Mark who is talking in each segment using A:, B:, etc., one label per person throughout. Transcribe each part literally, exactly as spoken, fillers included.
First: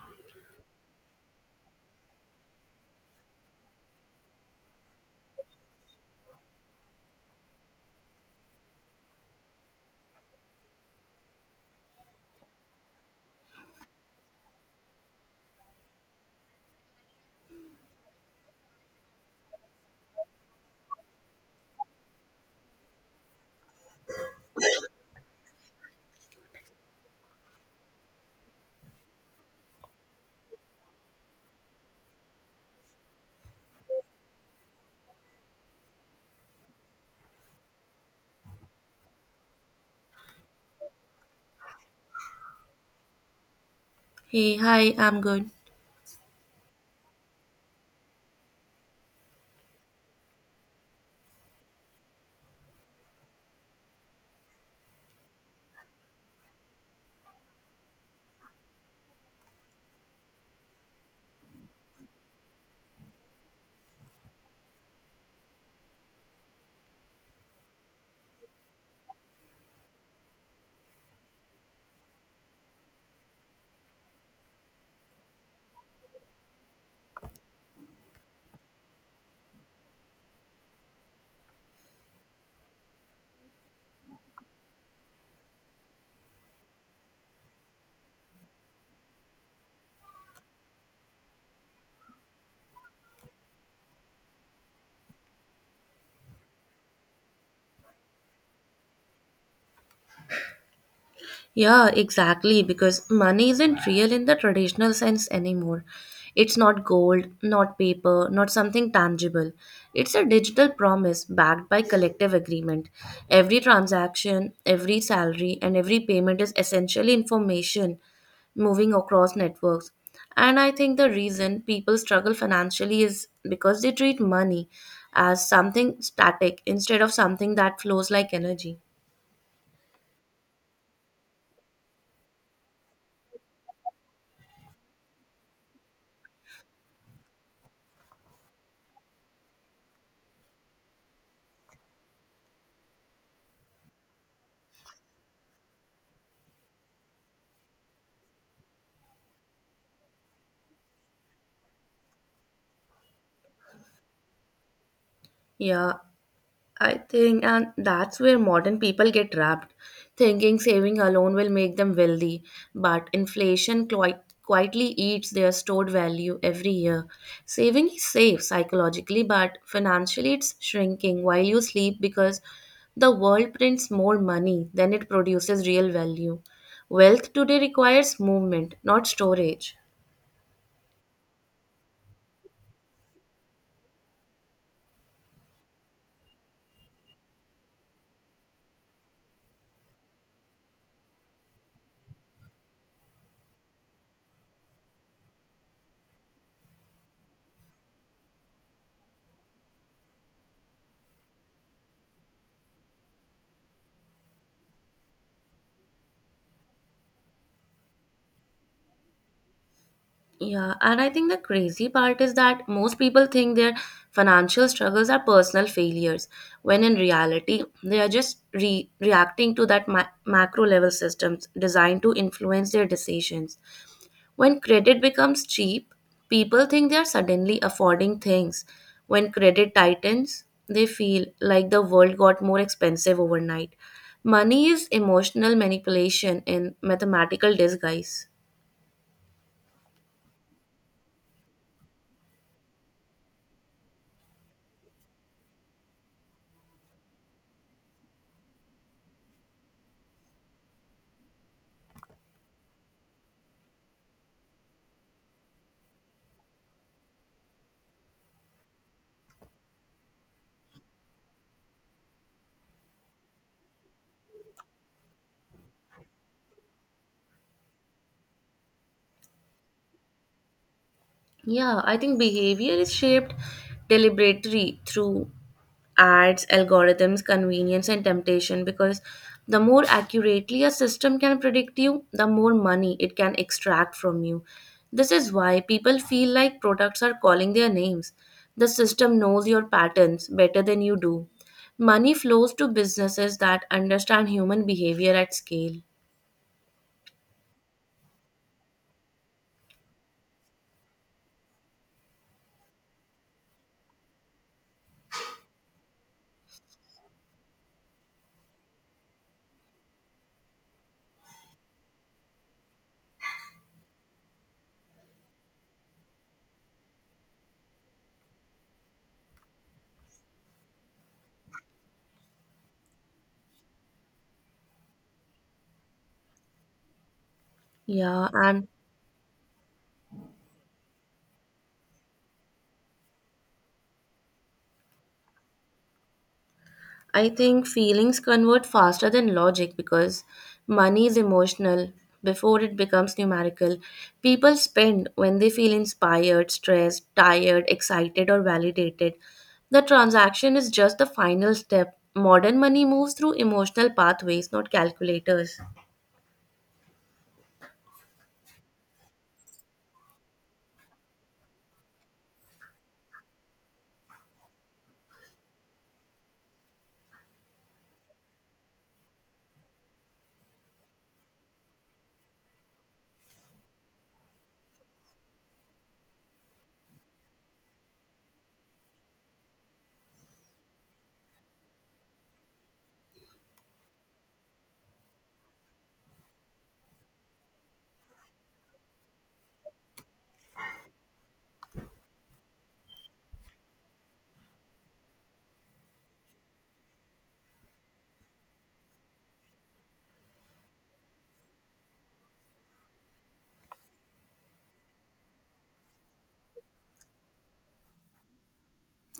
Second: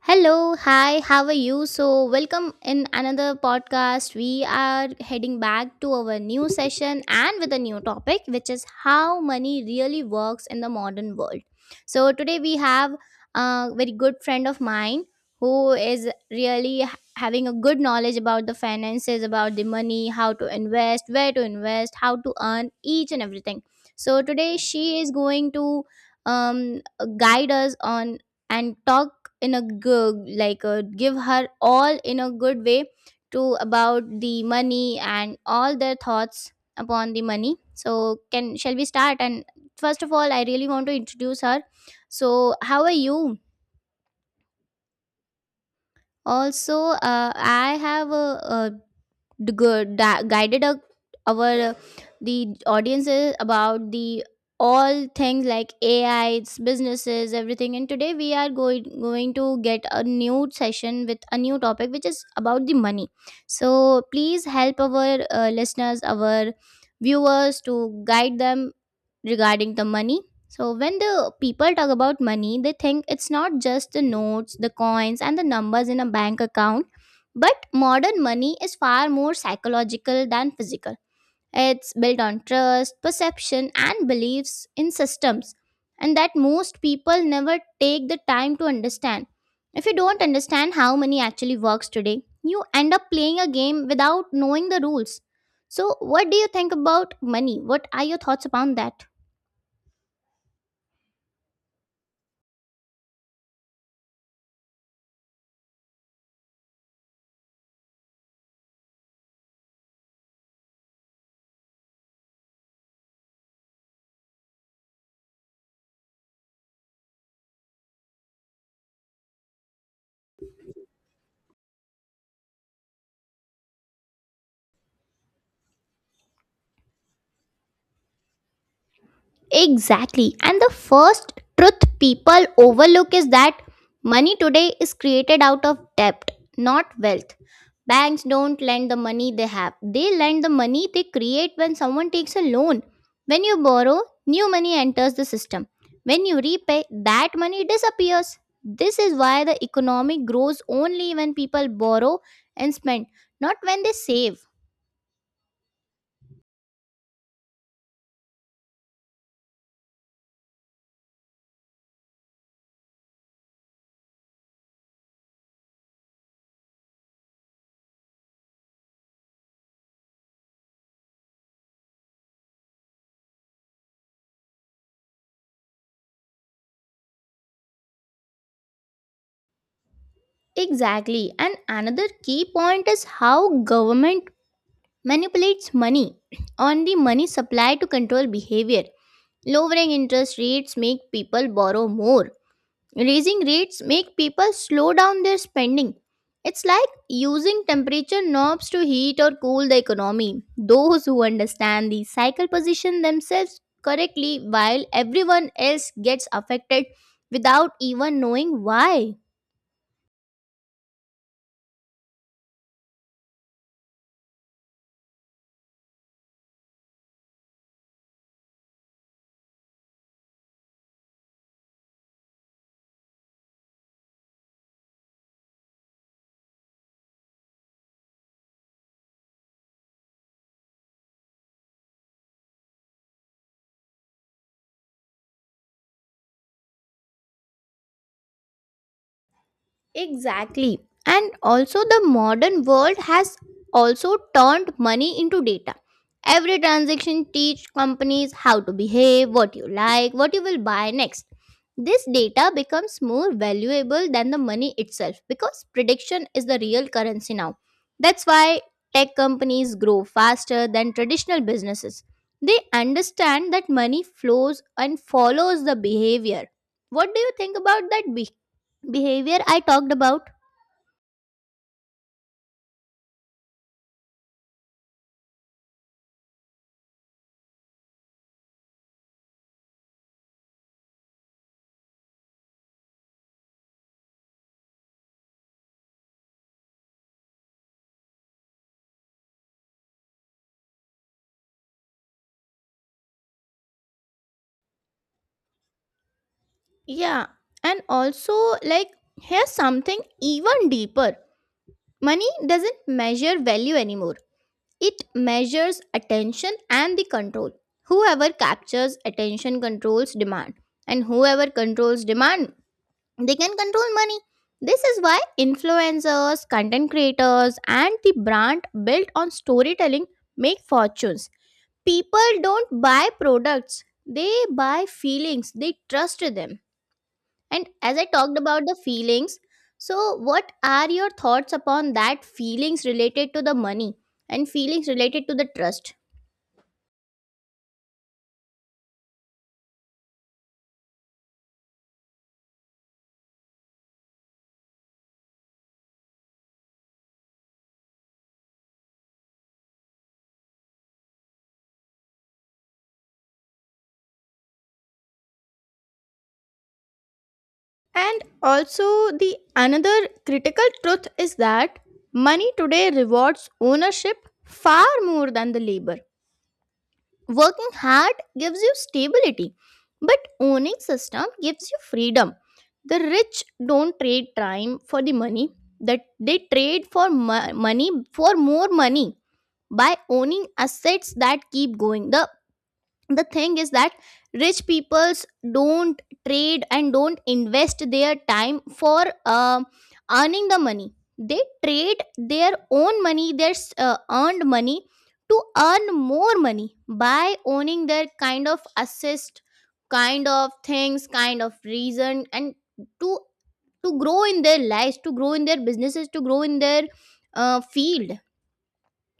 A: Hello, hi, how are you? So, welcome in another podcast. We are heading back to our new session and with a new topic, which is how money really works in the modern world. So, today we have a very good friend of mine who is really ha- having a good knowledge about the finances, about the money, how to invest, where to invest, how to earn each and everything. So, today she is going to um, guide us on and talk in a good like uh, give her all in a good way to about the money and all their thoughts upon the money, so can shall we start? And first of all I really want to introduce her. So how are you
B: Hey, hi, I'm good.
A: also? uh, I have a, a d- gu- da- guided our, our uh, the audiences about the all things like A I, its businesses, everything. And today we are going going to get a new session with a new topic, which is about the money. So please help our uh, listeners, our viewers, to guide them regarding the money. So, when the people talk about money, they think it's not just the notes, the coins, and the numbers in a bank account, but modern money is far more psychological than physical. It's built on trust, perception, and beliefs in systems, and that most people never take the time to understand. If you don't understand how money actually works today, you end up playing a game without knowing the rules. So, what do you think about money? What are your thoughts upon that?
B: Yeah, exactly, because money isn't real in the traditional sense anymore. It's not gold, not paper, not something tangible. It's a digital promise backed by collective agreement. Every transaction, every salary, and every payment is essentially information moving across networks. And I think the reason people struggle financially is because they treat money as something static instead of something that flows like energy.
A: Exactly. And the first truth people overlook is that money today is created out of debt, not wealth. Banks don't lend the money they have, they lend the money they create when someone takes a loan. When you borrow, new money enters the system. When you repay, that money disappears. This is why the economy grows only when people borrow and spend, not when they save.
B: Yeah, I think, and that's where modern people get trapped, thinking saving alone will make them wealthy. But inflation quite, quietly eats their stored value every year. Saving is safe psychologically, but financially it's shrinking while you sleep because the world prints more money than it produces real value. Wealth today requires movement, not storage.
A: Exactly. And another key point is how government manipulates money on the money supply to control behavior. Lowering interest rates make people borrow more. Raising rates make people slow down their spending. It's like using temperature knobs to heat or cool the economy. Those who understand the cycle position themselves correctly while everyone else gets affected without even knowing why.
B: Yeah, and I think the crazy part is that most people think their financial struggles are personal failures, when in reality, they are just re- reacting to that ma- macro level systems designed to influence their decisions. When credit becomes cheap, people think they are suddenly affording things. When credit tightens, they feel like the world got more expensive overnight. Money is emotional manipulation in mathematical disguise.
A: Exactly. And also, the modern world has also turned money into data. Every transaction teach companies how to behave, what you like, what you will buy next. This data becomes more valuable than the money itself because prediction is the real currency now. That's why tech companies grow faster than traditional businesses. They understand that money flows and follows the behavior. What do you think about that? B? Behavior I talked about.
B: Yeah, I think behavior is shaped deliberately through ads, algorithms, convenience, and temptation because the more accurately a system can predict you, the more money it can extract from you. This is why people feel like products are calling their names. The system knows your patterns better than you do. Money flows to businesses that understand human behavior at scale.
A: Yeah, and also, like, here's something even deeper, money doesn't measure value anymore, it measures attention and the control. Whoever captures attention controls demand, and whoever controls demand, they can control money. This is why influencers, content creators, and the brand built on storytelling make fortunes. People don't buy products, they buy feelings, they trust them. And as I
B: Yeah,
A: talked about
B: and
A: the feelings, so what are your thoughts upon that feelings related to the money and feelings related to the trust?
B: I think feelings convert faster than logic because money is emotional before it becomes numerical. People spend when they feel inspired, stressed, tired, excited, or validated. The transaction is just the final step. Modern money moves through emotional pathways, not calculators.
A: And also, the another critical truth is that money today rewards ownership far more than the labor. Working hard gives you stability, but owning system gives you freedom. The rich don't trade time for the money that they trade for mo- money for more money by owning assets that keep going. The the thing is that rich peoples don't trade and don't invest their time for uh, earning the money, they trade their own money, their s- uh, earned money to earn more money by owning their kind of assist, kind of things, kind of reason, and to to grow in their lives, to grow in their businesses, to grow in their uh, field.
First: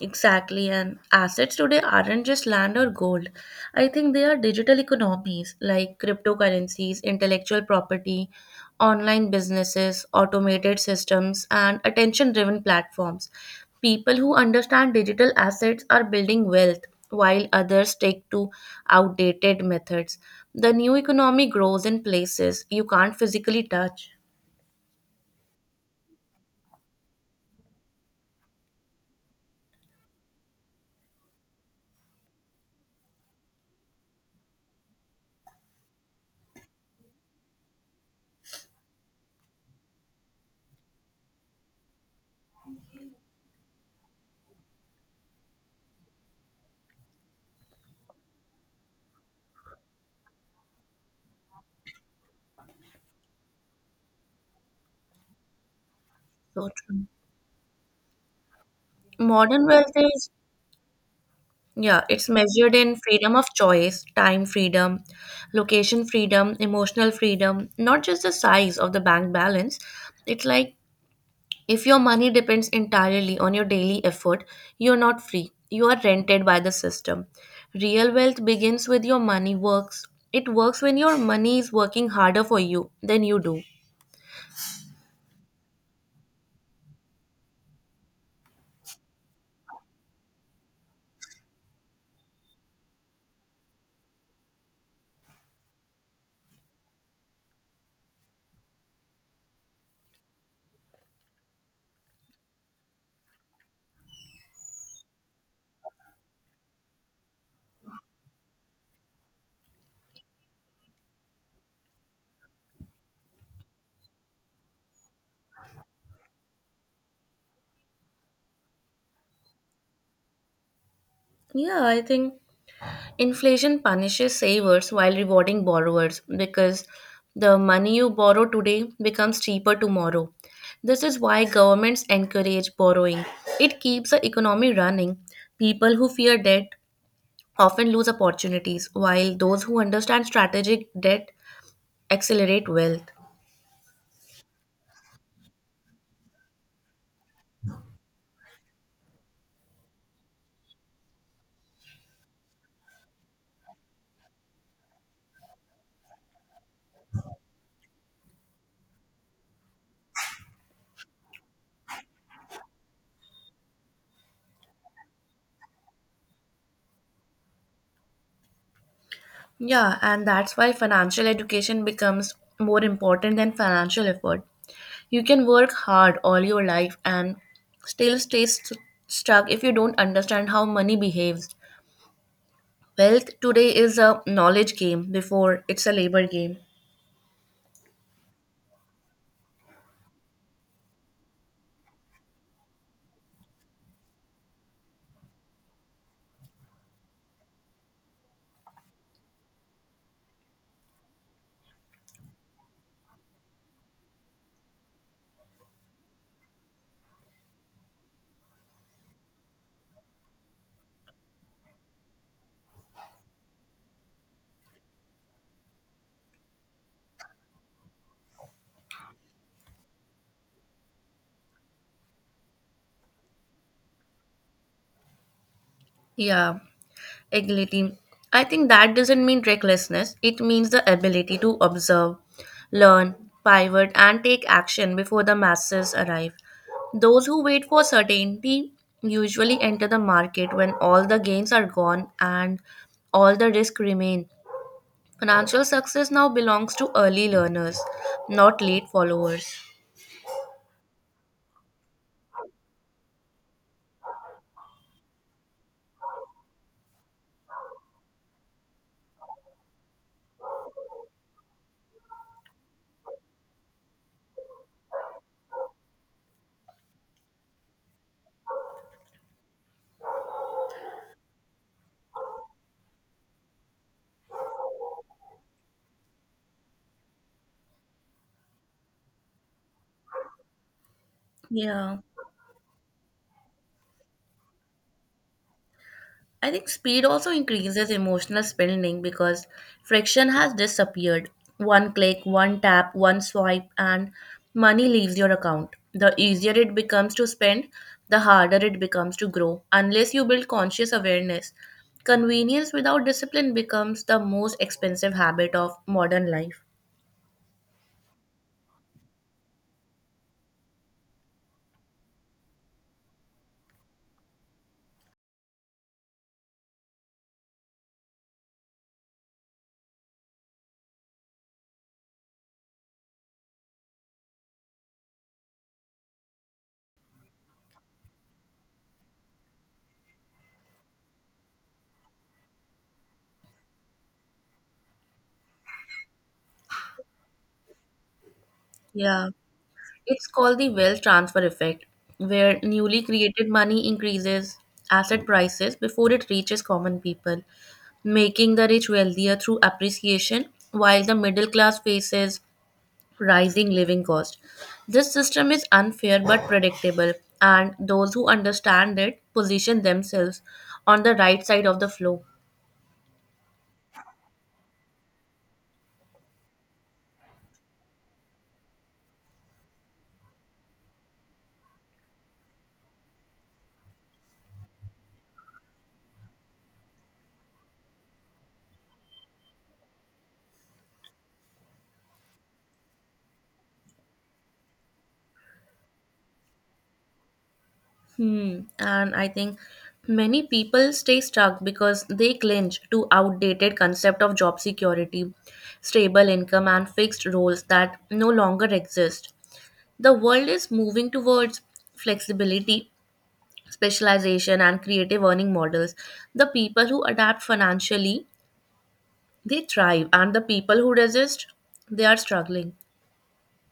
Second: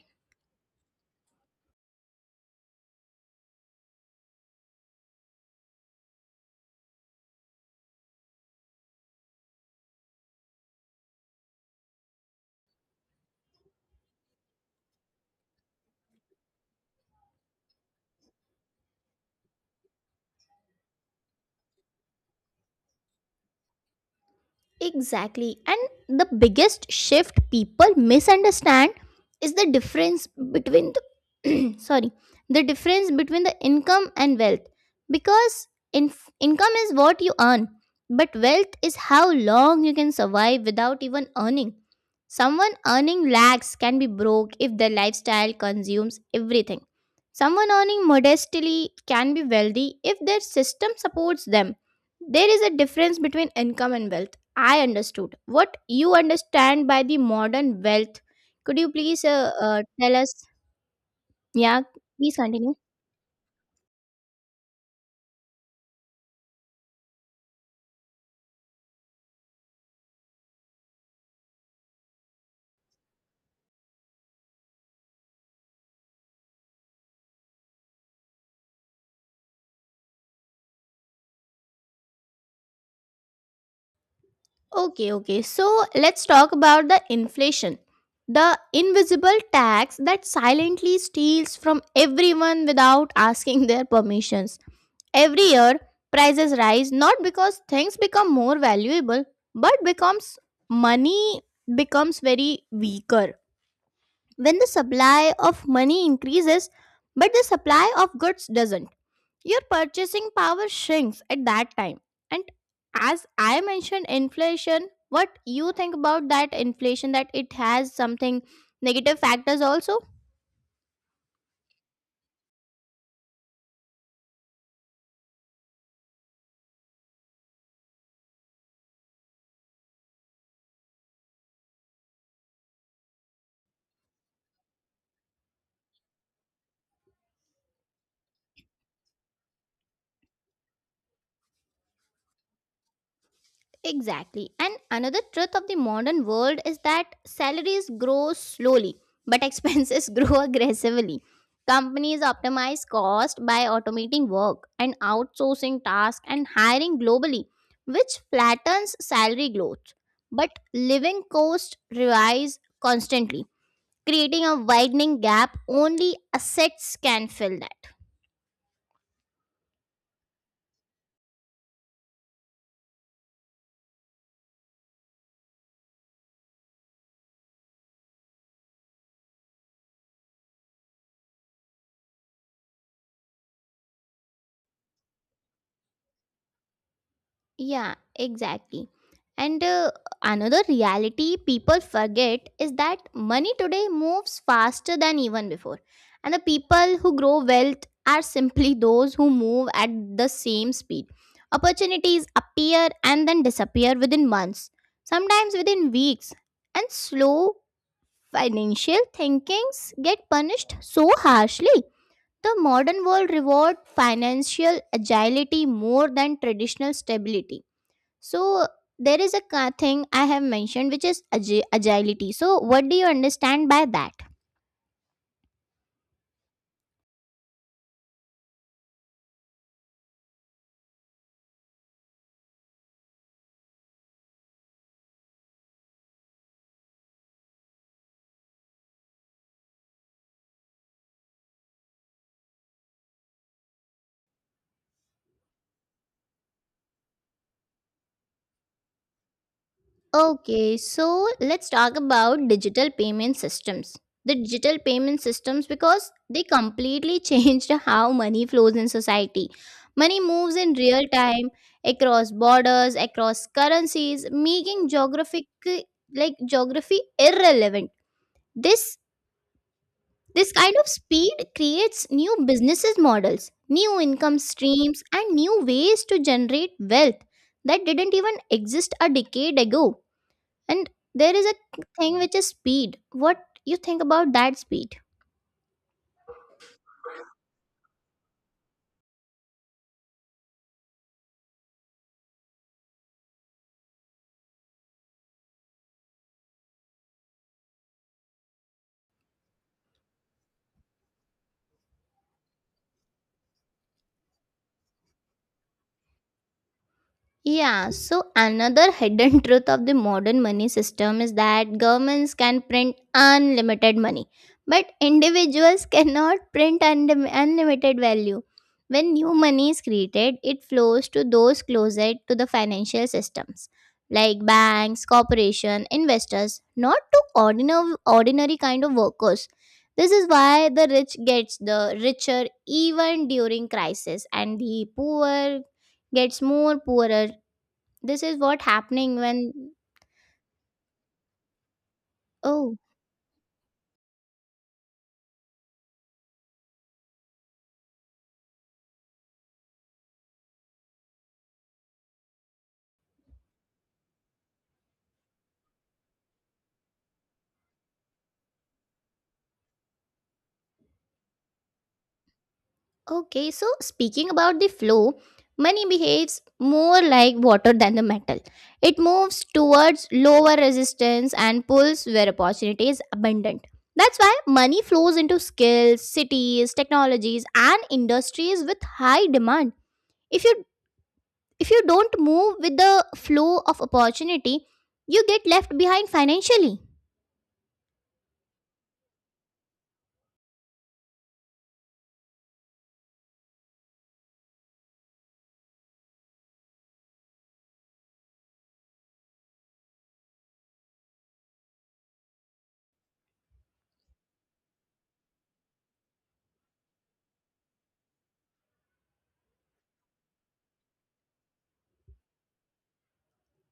B: Exactly, and assets today aren't just land or gold. I think they are digital economies like cryptocurrencies, intellectual property, online businesses, automated systems, and attention driven platforms. People who understand digital assets are building wealth, while others stick to outdated methods. The new economy grows in places you can't physically touch.
A: Exactly. And the biggest shift people misunderstand is the difference between the sorry, the difference between the income and wealth because in, income is what you earn, but wealth is how long you can survive without even earning. Someone earning lakhs can be broke if their lifestyle consumes everything. Someone earning modestly can be wealthy if their system supports them. There is a difference between income and wealth. I understood what you
B: So
A: understand by
B: true.
A: the modern wealth. Could you please uh,
B: Modern
A: uh,
B: wealth
A: tell
B: is.
A: us? Yeah,
B: Yeah, it's
A: please
B: measured
A: continue.
B: in freedom of choice, time freedom, location freedom, emotional freedom, not just the size of the bank balance. It's like if your money depends entirely on your daily effort, you're not free. You are rented by the system. Real wealth begins with your money works. It works when your money is working harder for you than you do.
A: Okay, okay. So let's talk about the inflation, the invisible tax that silently steals from everyone without asking their permissions. Every year, prices rise not because things become more valuable, but becomes money becomes very weaker when the supply of money increases but the supply of goods doesn't, your purchasing power shrinks at that time. And as I mentioned inflation, what you think about that inflation, that it has something negative factors also?
B: Yeah, I think inflation punishes savers while rewarding borrowers because the money you borrow today becomes cheaper tomorrow. This is why governments encourage borrowing. It keeps the economy running. People who fear debt often lose opportunities, while those who understand strategic debt accelerate wealth.
A: Exactly. And another truth of the modern world is that salaries grow slowly, but expenses grow aggressively. Companies optimize cost by automating work and outsourcing tasks and hiring globally, which flattens salary growth. But living costs rise constantly, creating a widening gap only assets can fill that.
B: Yeah, and that's why financial education becomes more important than financial effort. You can work hard all your life and still stay st- stuck if you don't understand how money behaves. Wealth today is a knowledge game before it's a labor game.
A: Yeah, exactly. And uh, another reality people forget is that money today moves faster than even before. And the people who grow wealth are simply those who move at the same speed. Opportunities appear and then disappear within months, sometimes within weeks. And slow financial thinkings get punished so harshly. The modern world reward financial agility more than traditional stability, so there is a ca- thing I have mentioned which is agi- agility. So what do you understand by that?
B: Yeah. Agility. I think that doesn't mean recklessness. It means the ability to observe, learn, pivot, and take action before the masses arrive. Those who wait for certainty usually enter the market when all the gains are gone and all the risks remain. Financial success now belongs to early learners, not late followers.
A: Okay, so let's talk about digital payment systems. The digital payment systems because they completely changed how money flows in society. Money moves in real time across borders, across currencies, making geographic like geography irrelevant. This This kind of speed creates new businesses models, new income streams, and new ways to generate wealth that didn't even exist a decade ago. And there is a
B: Yeah.
A: thing which is speed. What you think about that speed?
B: I think speed also increases emotional spending because friction has disappeared. One click, one tap, one swipe, and money leaves your account. The easier it becomes to spend, the harder it becomes to grow. Unless you build conscious awareness, convenience without discipline becomes the most expensive habit of modern life.
A: Yeah, so another hidden truth of the modern money system is that governments can print unlimited money, but individuals cannot print unlim- unlimited value. When new money is created, it flows to those closest to the financial systems, like banks, corporation, investors, not to ordinary ordinary kind of workers. This is why the rich gets the richer even during crisis, and the poor gets more poorer. This is what happening
B: Yeah.
A: when
B: It's called the wealth transfer effect, where
A: oh
B: newly created money increases asset prices before it reaches common people, making the rich wealthier through appreciation, while the middle class faces rising living costs. This system is unfair but predictable, and those who understand it position themselves on the right side of the flow.
A: okay. So speaking about the flow, money behaves more like water than the metal. It moves towards lower resistance and pulls where opportunity is abundant. That's why money flows into skills, cities, technologies, and industries with high demand. if you if you don't move with the flow of opportunity, you get left behind financially.
B: Hmm. And I think many people stay stuck because they cling to outdated concept of job security, stable income, and fixed roles that no longer exist. The world is moving towards flexibility, specialization, and creative earning models. The people who adapt financially, they thrive, and the people who resist, they are struggling.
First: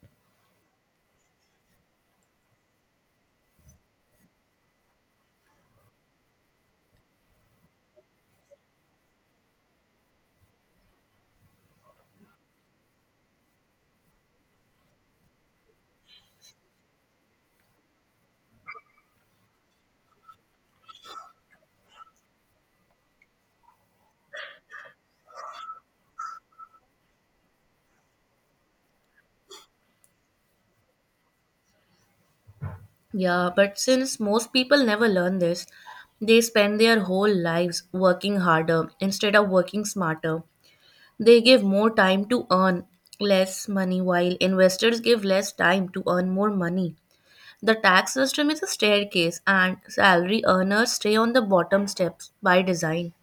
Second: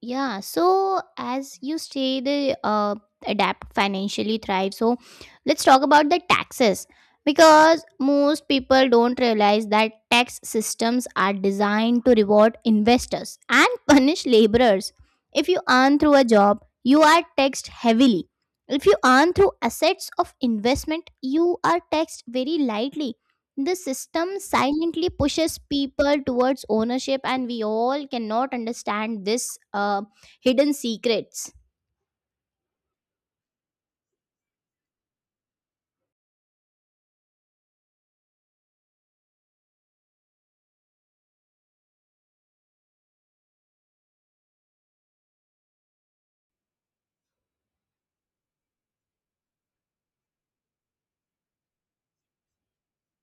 A: Yeah, so as you say, the uh, adapt financially thrive. So let's talk about the taxes because most people don't realize that tax systems are designed to reward investors and punish laborers. If you earn through a job, you are taxed heavily. If you earn through assets of investment, you are taxed very lightly. The system silently pushes people towards ownership, and we all cannot understand this uh, hidden secrets.
B: Yeah, but since most people never learn this, they spend their whole lives working harder instead of working smarter. They give more time to earn less money while investors give less time to earn more money. The tax system is a staircase and salary earners stay on the bottom steps by design.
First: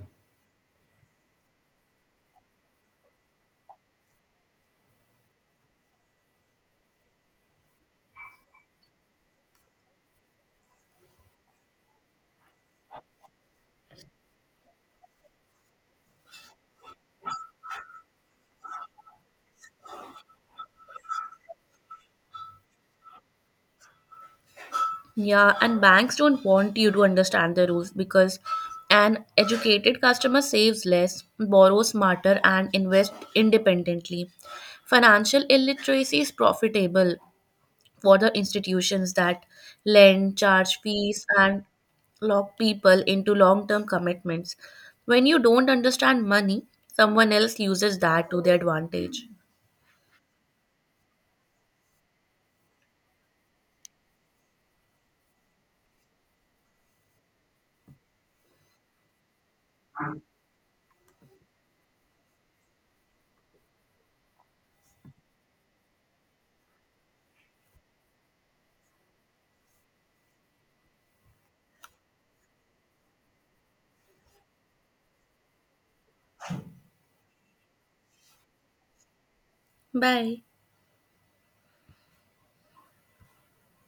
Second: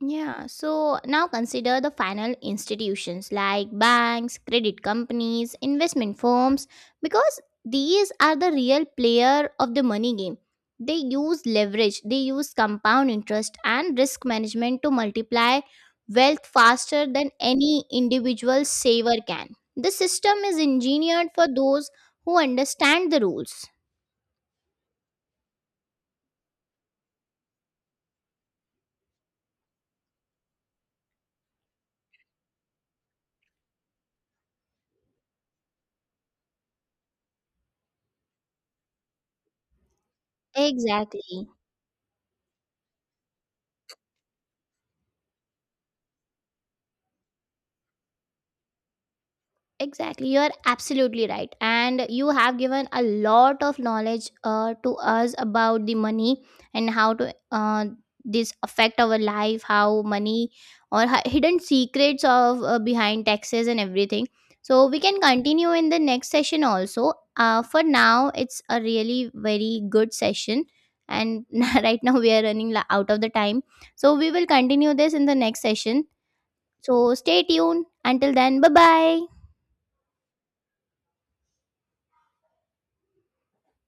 A: Yeah, so now consider the final institutions like banks, credit companies, investment firms, because these are the real player of the money game. They use leverage, they use compound interest and risk management to multiply wealth faster than any individual saver can. The system is engineered for those who understand the rules.
B: Yeah, and banks don't want you to understand the rules because an educated customer saves less, borrows smarter, and invests independently. Financial illiteracy is profitable for the institutions that lend, charge fees,
A: Exactly.
B: and lock people into long term commitments. When you don't understand money, someone else uses that to their advantage.
A: Exactly, you're absolutely right. And you have given a lot of knowledge uh, to us about the money and how to uh, this affect our life, how money or hi- hidden secrets of uh, behind taxes and everything. So we can continue in the next session also. Uh, for now, it's a really very good session, and right now we are running la- out of the time. So we will continue this in the next session. So stay tuned. Until then, bye bye.
B: Bye.